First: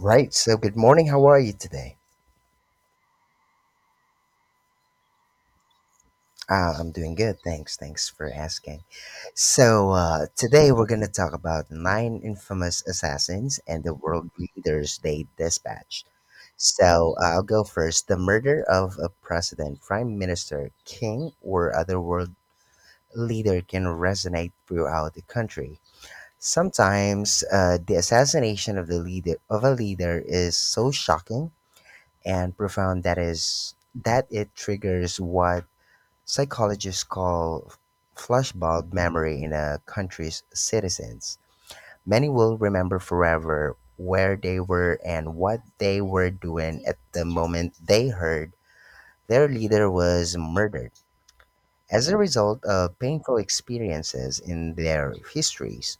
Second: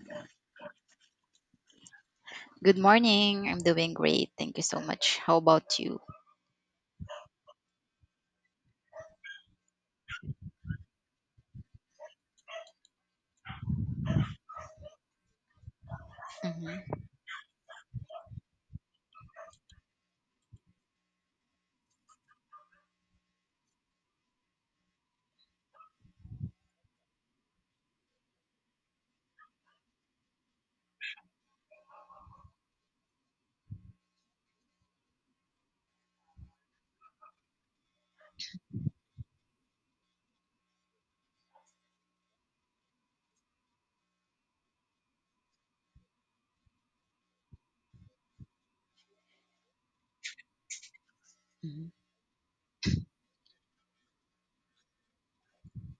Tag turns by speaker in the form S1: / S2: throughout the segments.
S1: Right. So, good morning. How are you today?
S2: Good morning. I'm doing great. Thank you so much. How about you?
S1: I'm doing good. Thanks. Thanks for asking. So, today we're going to talk about nine infamous assassins and the world leaders they dispatched.
S2: Mm-hmm.
S1: So, I'll go first. The murder of a president, prime minister, king, or other world leader can resonate throughout the country. Sometimes the assassination of the leader of a leader is so shocking and profound that it triggers what psychologists call flashbulb memory in a country's citizens. Many will remember forever where they were and what they were doing at the moment they heard their leader was murdered. As a result of painful experiences in their histories,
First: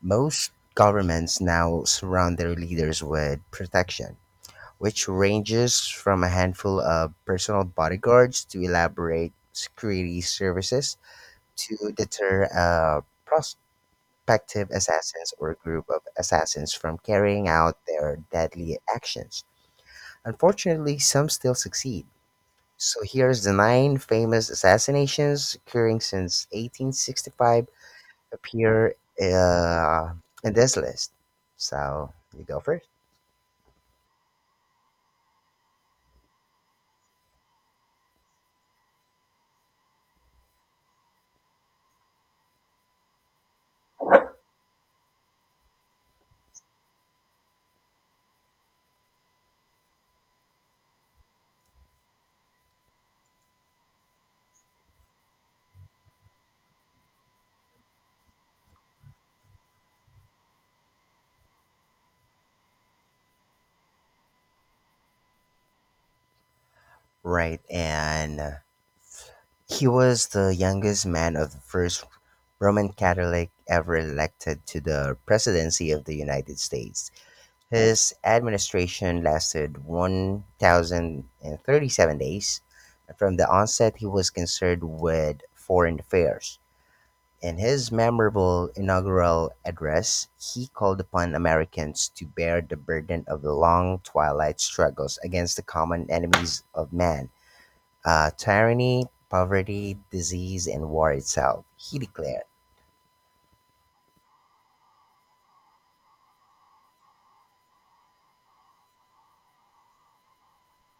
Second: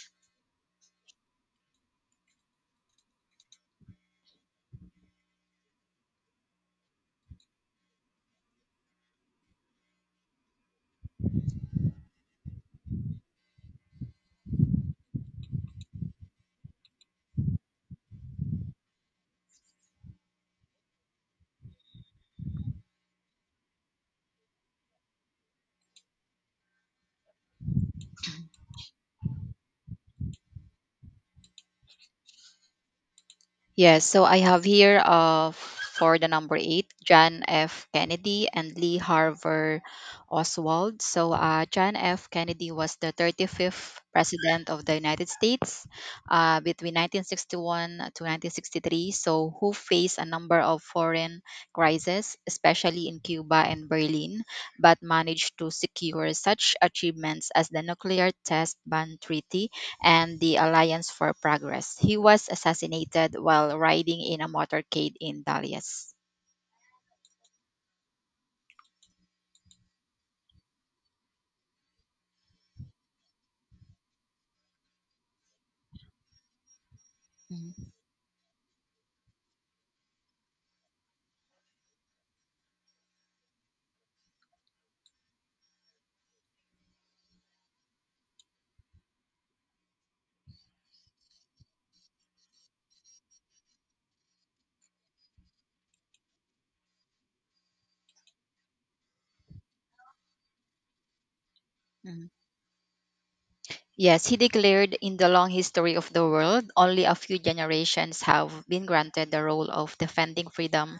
S1: most governments now surround their leaders with protection, which ranges from a handful of personal bodyguards to elaborate security services, to deter a prospective assassins or group of assassins from carrying out their deadly actions. Unfortunately, some still succeed. So here's the nine famous assassinations occurring since 1865 appear uh, in this list. So you go first.
S2: Yes, so I have here for the number eight, John F. Kennedy and Lee Harver Oswald. So John F. Kennedy was the 35th President of the United States between 1961 to 1963, so who faced a number of foreign crises, especially in Cuba and Berlin, but managed to secure such achievements as the nuclear test ban treaty and the Alliance for Progress. He was assassinated while riding in a motorcade in Dalias.
S1: Right, and he was the youngest man of the first Roman Catholic ever elected to the presidency of the United States.
S2: Mhm.
S1: His administration lasted 1,037 days. From the onset, he was concerned with foreign affairs. In his memorable inaugural address, he called upon Americans to bear the burden of the long twilight struggles against the common enemies of man, tyranny, poverty, disease, and war itself, he declared.
S2: Yes, he declared in the long history of the world, only a few generations have been granted the role of defending freedom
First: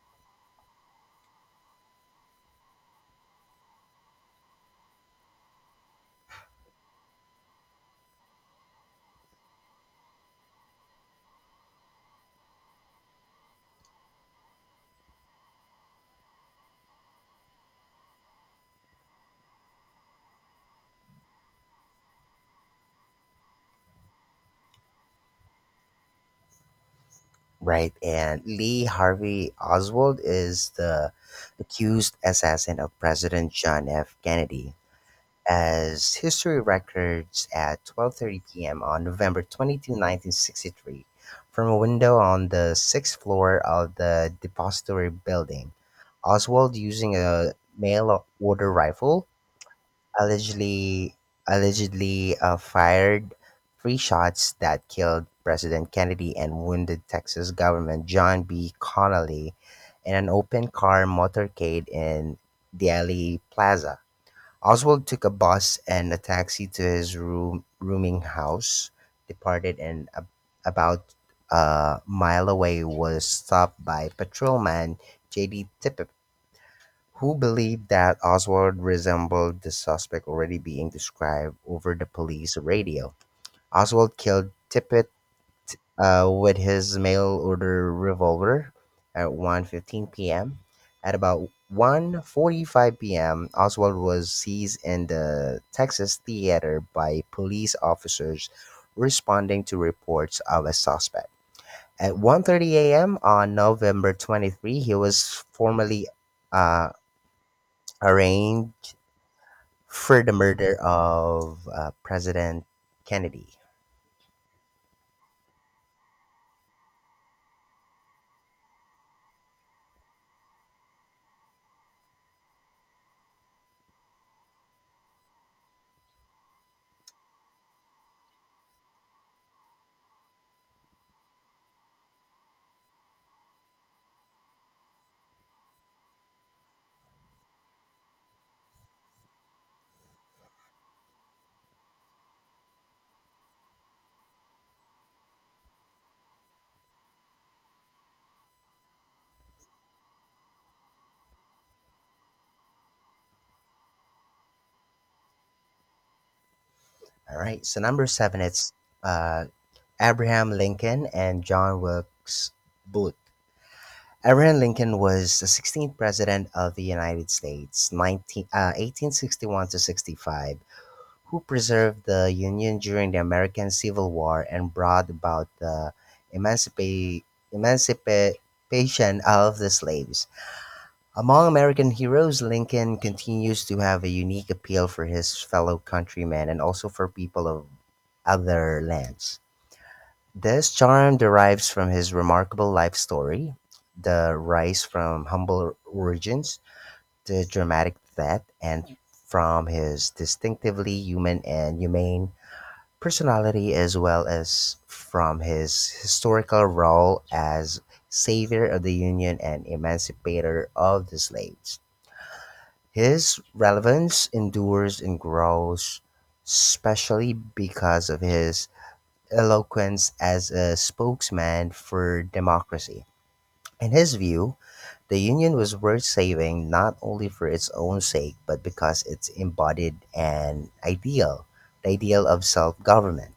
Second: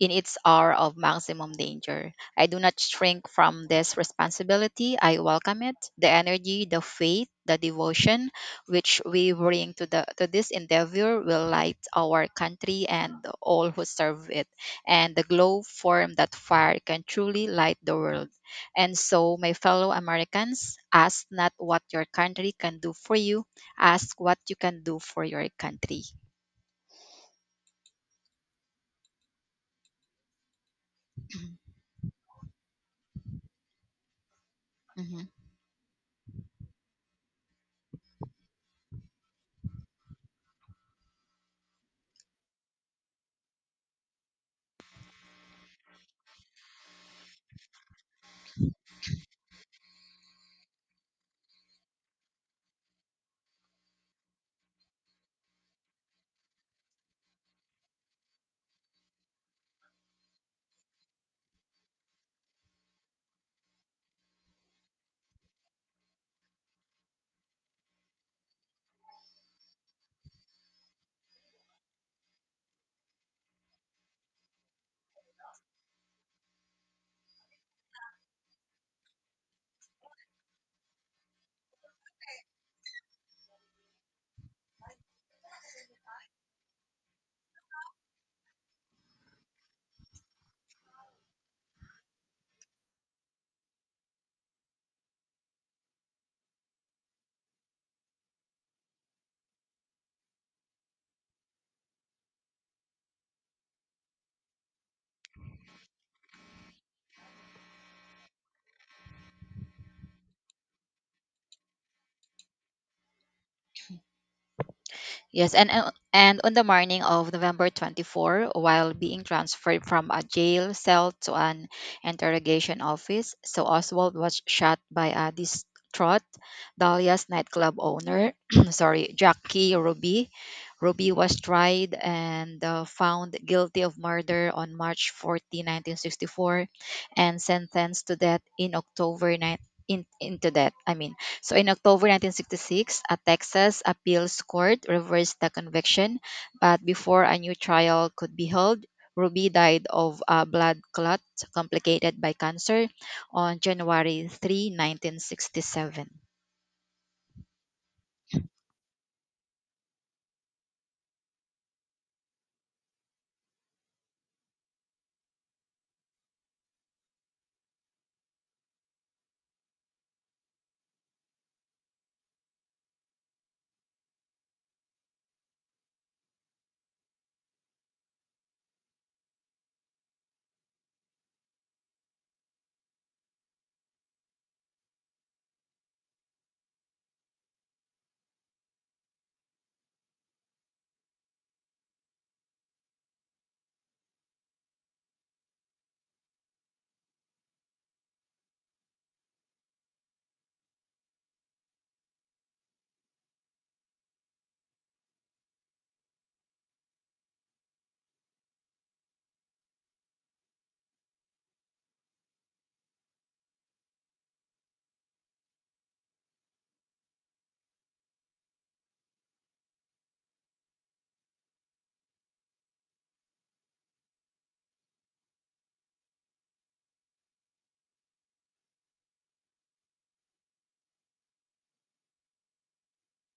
S2: in its hour of maximum danger. I do not shrink from this responsibility. I welcome it. The energy, the faith, the devotion which we bring to, to this endeavor will light our country and all who serve it. And the glow form that fire can truly light the world. And so, my fellow Americans, ask not what your country can do for you, ask what you can do for your country.
S1: Right, and Lee Harvey Oswald is the accused assassin of President John F. Kennedy.
S2: Mhm.
S1: As history records, at 12:30 p.m. on November 22, 1963, from a window on the 6th floor of the depository building, Oswald, using a mail order rifle, allegedly allegedly fired three shots that killed President Kennedy and wounded Texas Governor John B. Connally in an open car motorcade in Dealey Plaza. Oswald took a bus and a taxi to his room, rooming house, departed, and about a mile away was stopped by patrolman J.D. Tippit, who believed that Oswald resembled the suspect already being described over the police radio. Oswald killed Tippett with his mail order revolver at 1:15 p.m. At about 1:45 p.m., Oswald was seized in the Texas Theater by police officers responding to reports of a suspect. At 1:30 a.m. on November 23, he was formally uh, arraigned for the murder of President Kennedy.
S2: Yes, and on the morning of November 24, while being transferred from a jail cell to an interrogation office, so Oswald was shot by a distraught Dahlia's nightclub owner. Sorry, Jackie Ruby. Ruby was tried and found guilty of murder on March 14, 1964, and sentenced to death in October 9 into death. I mean, so in October 1966, a Texas appeals court reversed the conviction, but before a new trial could be held, Ruby died of a blood clot complicated by cancer on January 3, 1967.
S1: All right. So number seven, it's uh, Abraham Lincoln and John Wilkes Booth. Abraham Lincoln was the 16th President of the United States, 1861 to 65, who preserved the Union during the American Civil War and brought about the emancipa- emancipation of the slaves. Among American heroes, Lincoln continues to have a unique appeal for his fellow countrymen and also for people of other lands. This charm derives from his remarkable life story, the rise from humble origins to dramatic depth, and from his distinctively human and humane personality, as well as from his historical role as savior of the Union and emancipator of the slaves. His relevance endures and grows, especially because of his eloquence as a spokesman for democracy. In his view, the Union was worth saving not only for its own sake, but because it embodied an ideal, the ideal of self government.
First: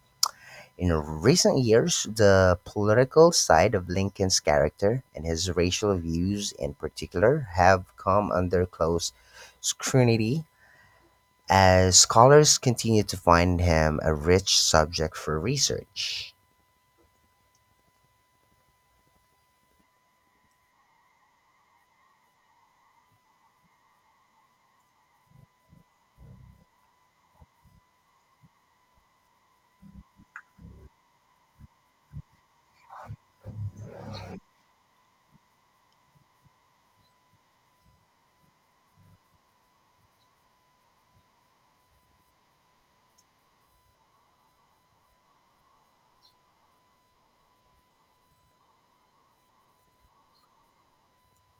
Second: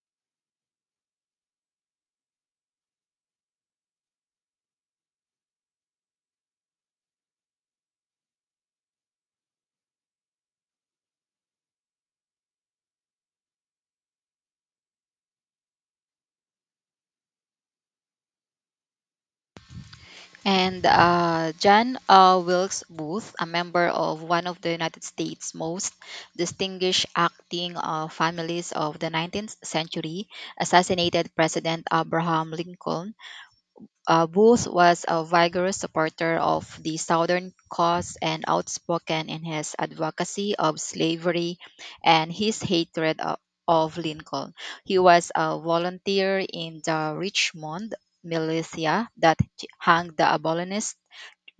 S1: In recent years, the political side of Lincoln's character and his racial views in particular have come under close scrutiny as scholars continue to find him a rich subject for research.
S2: And John Wilkes Booth, a member of one of the United States' most distinguished acting families of the 19th century, assassinated President Abraham Lincoln. Booth was a vigorous supporter of the Southern cause and outspoken in his advocacy of slavery and his hatred of Lincoln. He was a volunteer in the Richmond militia that hanged the abolitionists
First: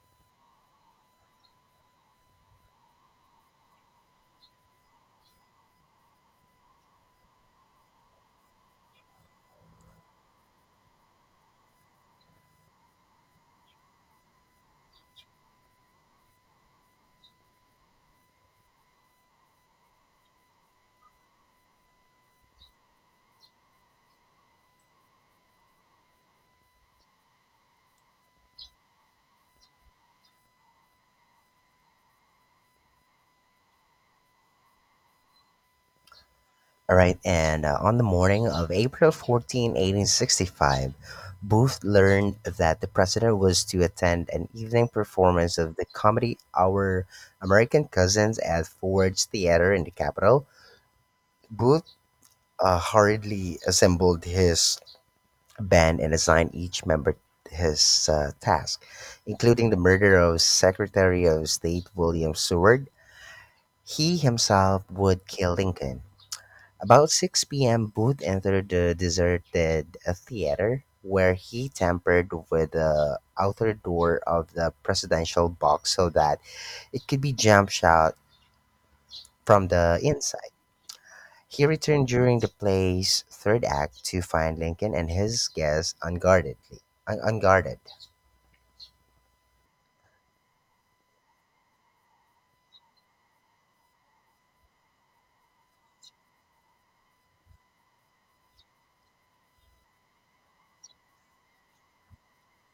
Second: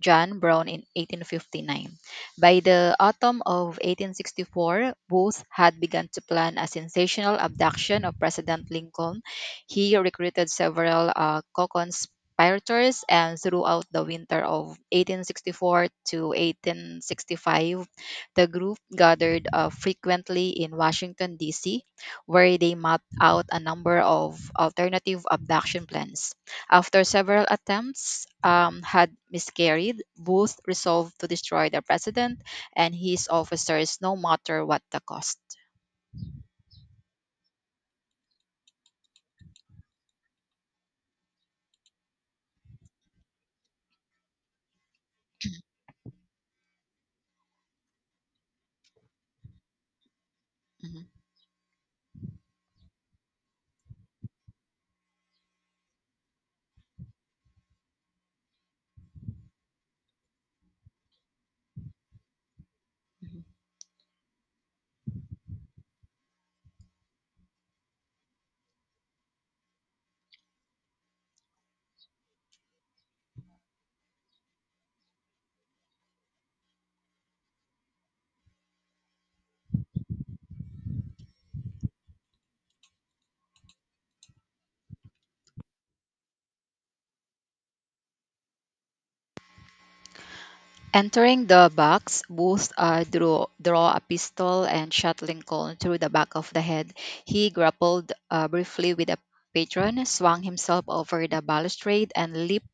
S2: John Brown in 1859. By the autumn of 1864, Booth had begun to plan a sensational abduction of President Lincoln. He recruited several co-conspirators, and throughout the winter of 1864 to 1865, the group gathered frequently in Washington, D.C., where they mapped out a number of alternative abduction plans. After several attempts had miscarried, Booth resolved to destroy the president and his officers no matter what the cost.
S1: All right, and on the morning of April 14, 1865, Booth learned that the president was to attend an evening performance of the comedy Our American Cousins at Ford's Theater in the capital.
S2: Mhm,
S1: Booth hurriedly assembled his band and assigned each member his task, including the murder of Secretary of State William Seward.
S2: mhm.
S1: He himself would kill Lincoln. About 6 p.m., Booth entered the deserted theater where he tampered with the outer door of the presidential box so that it could be jump shot from the inside. He returned during the play's third act to find Lincoln and his guests unguarded.
S2: Entering the box, Booth draw a pistol and shot Lincoln through the back of the head. He grappled briefly with a patron, swung himself over the balustrade, and leaped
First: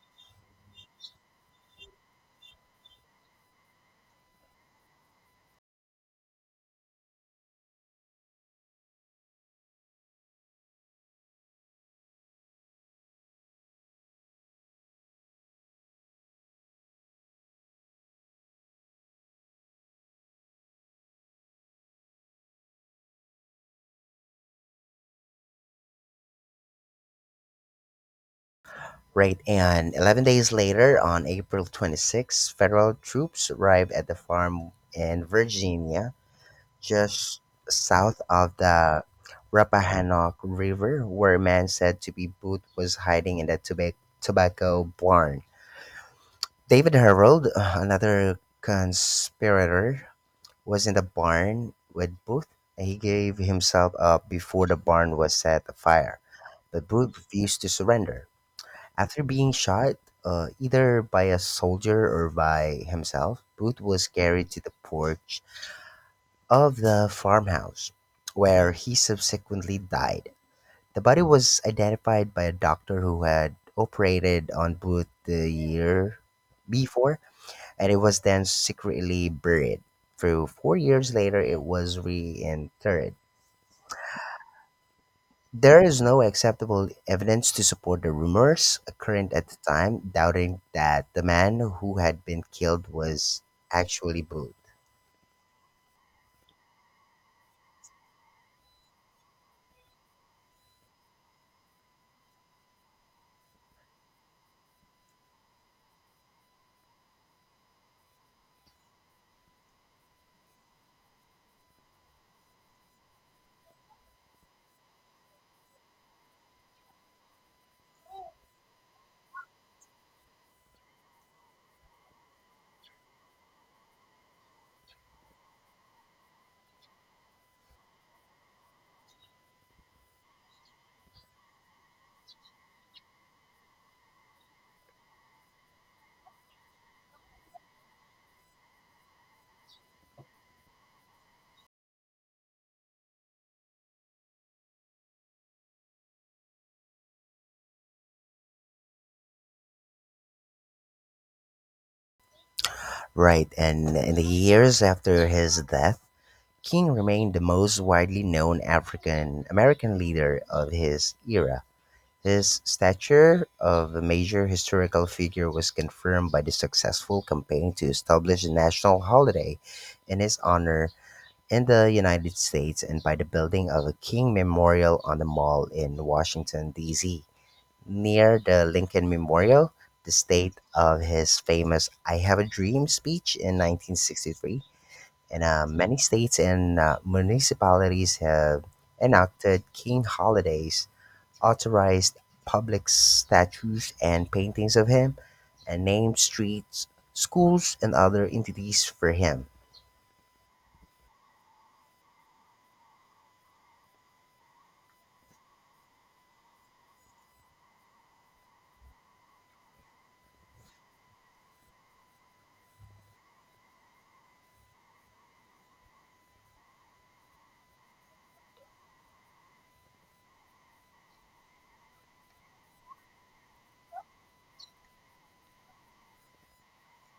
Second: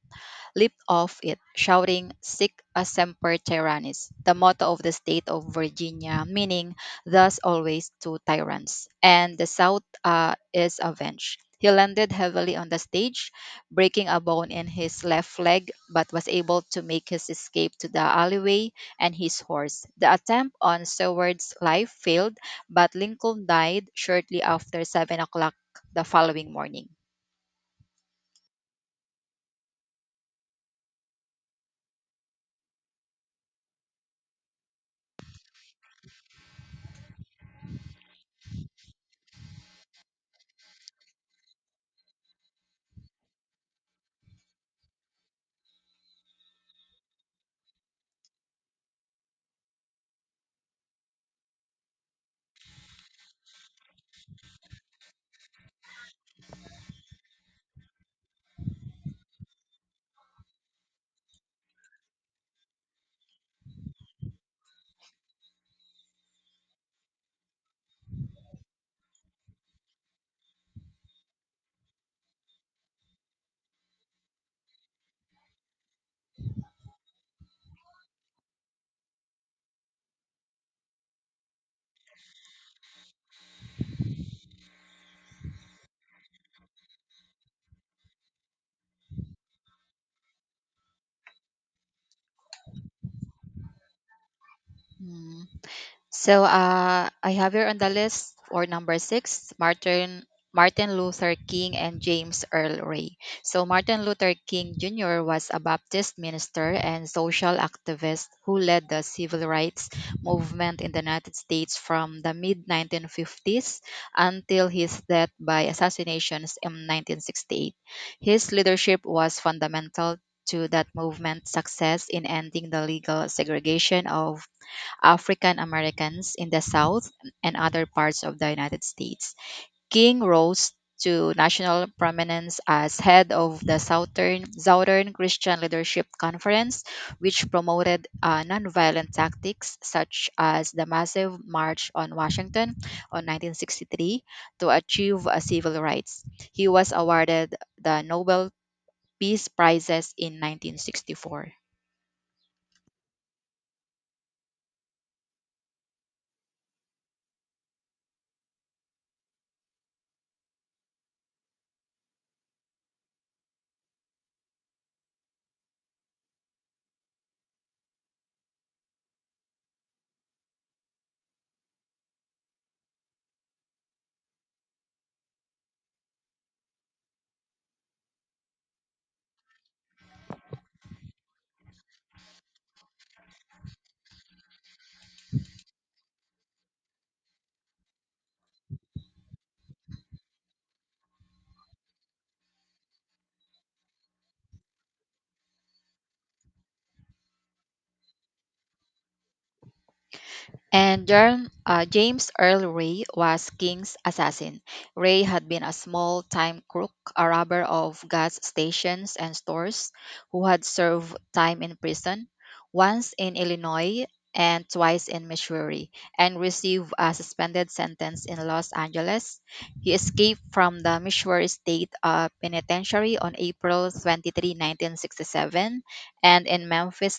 S2: leaped off it, shouting Sic a semper tyrannis, the motto of the state of Virginia, meaning thus always to tyrants, and the South is avenged. He landed heavily on the stage, breaking a bone in his left leg, but was able to make his escape to the alleyway and his horse. The attempt on Seward's life failed, but Lincoln died shortly after 7 o'clock the following morning.
S1: Right, and 11 days later, on April 26, federal troops arrived at the farm in Virginia just south of the Rappahannock River, where a man said to be Booth was hiding in a tobacco barn. David Harold, another conspirator, was in the barn with Booth, and he gave himself up before the barn was set afire. But Booth refused to surrender. After being shot, either by a soldier or by himself, Booth was carried to the porch of the farmhouse, where he subsequently died. The body was identified by a doctor who had operated on Booth the year before, and it was then secretly buried. Through 4 years later, it was reinterred. There is no acceptable evidence to support the rumors current at the time, doubting that the man who had been killed was actually Booth.
S2: Hmm. So I have here on the list for number six, Martin Luther King and James Earl Ray. So Martin Luther King Jr. was a Baptist minister and social activist who led the civil rights movement in the United States from the mid 1950s until his death by assassinations in 1968. His leadership was fundamental to that movement's success in ending the legal segregation of African Americans in the South and other parts of the United States. King rose to national prominence as head of the Southern Christian Leadership Conference, which promoted nonviolent tactics such as the massive March on Washington on 1963 to achieve civil rights. He was awarded the Nobel Peace Prizes in 1964.
S1: Right, and in the years after his death, King remained the most widely known African American leader of his era; his stature of a major historical figure was confirmed by the successful campaign to establish a national holiday in his honor in the United States and by the building of a King Memorial on the Mall in Washington, D.C., near the Lincoln Memorial, the state of his famous I Have a Dream speech in 1963, and many states and municipalities have enacted king holidays, authorized public statues and paintings of him, and named streets, schools, and other entities for him.
S2: And James Earl Ray was King's assassin. Ray had been a small time crook, a robber of gas stations and stores, who had served time in prison, once in Illinois and twice in Missouri, and received a suspended sentence in Los Angeles. He escaped from the Missouri State Penitentiary on April 23, 1967, and in Memphis,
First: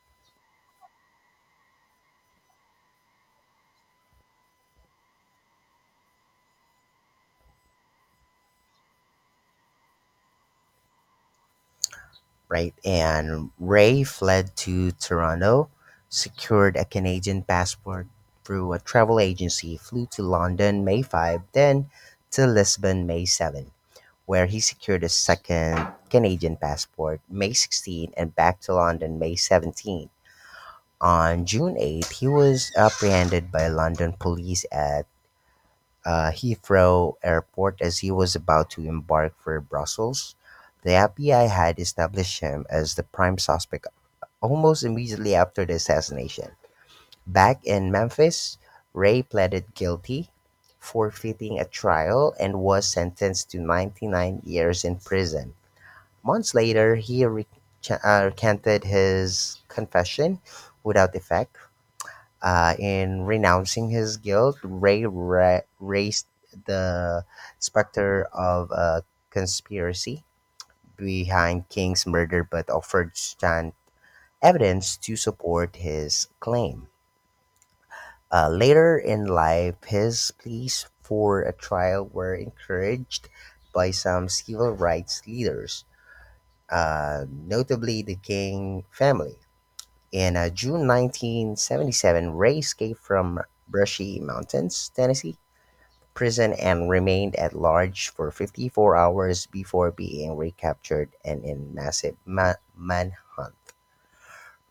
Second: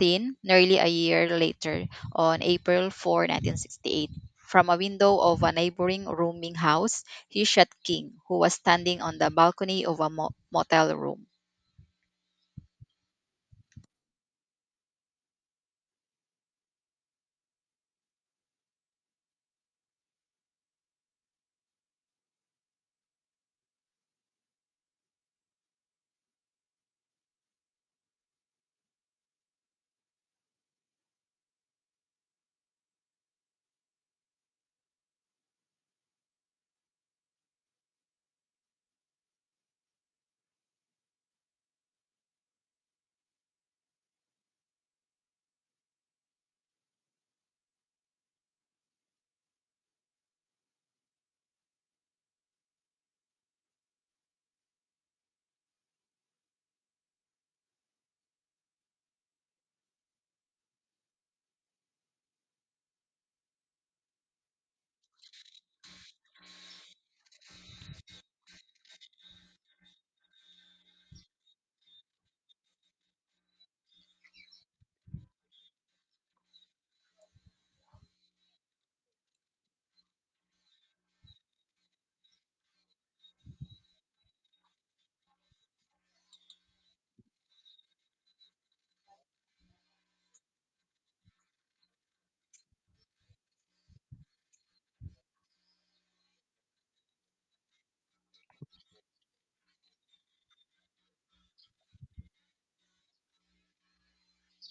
S2: nearly a year later, on April 4, 1968. From a window of a neighboring rooming house, he shot King, who was standing on the balcony of a motel room.
S1: Right? And Ray fled to Toronto, secured a Canadian passport through a travel agency, flew to London May 5, then to Lisbon May 7, where he secured a second Canadian passport May 16 and back to London May 17. On June 8, he was apprehended by London police at Heathrow Airport as he was about to embark for Brussels. The FBI had established him as the prime suspect almost immediately after the assassination. Back in Memphis, Ray pleaded guilty, forfeiting a trial, and was sentenced to 99 years in prison. Months later, he recanted his confession without effect. In renouncing his guilt, Ray raised the specter of a conspiracy behind King's murder but offered scant evidence to support his claim. Later in life, his pleas for a trial were encouraged by some civil rights leaders, notably the King family. In June 1977, Ray escaped from Brushy Mountains, Tennessee prison and remained at large for 54 hours before being recaptured and in massive manhunt.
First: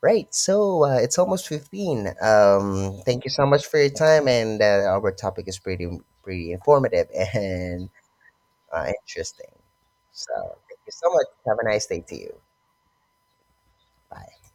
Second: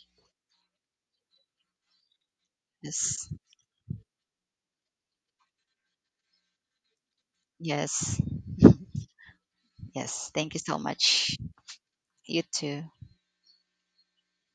S1: Right, so it's almost 15. Thank
S2: Yes.
S1: you so much for your time, and our topic is pretty informative and
S2: Yes.
S1: interesting.
S2: Yes.
S1: So
S2: Thank you so
S1: thank you so much.
S2: much.
S1: Have a nice day to you.
S2: You too.
S1: Bye.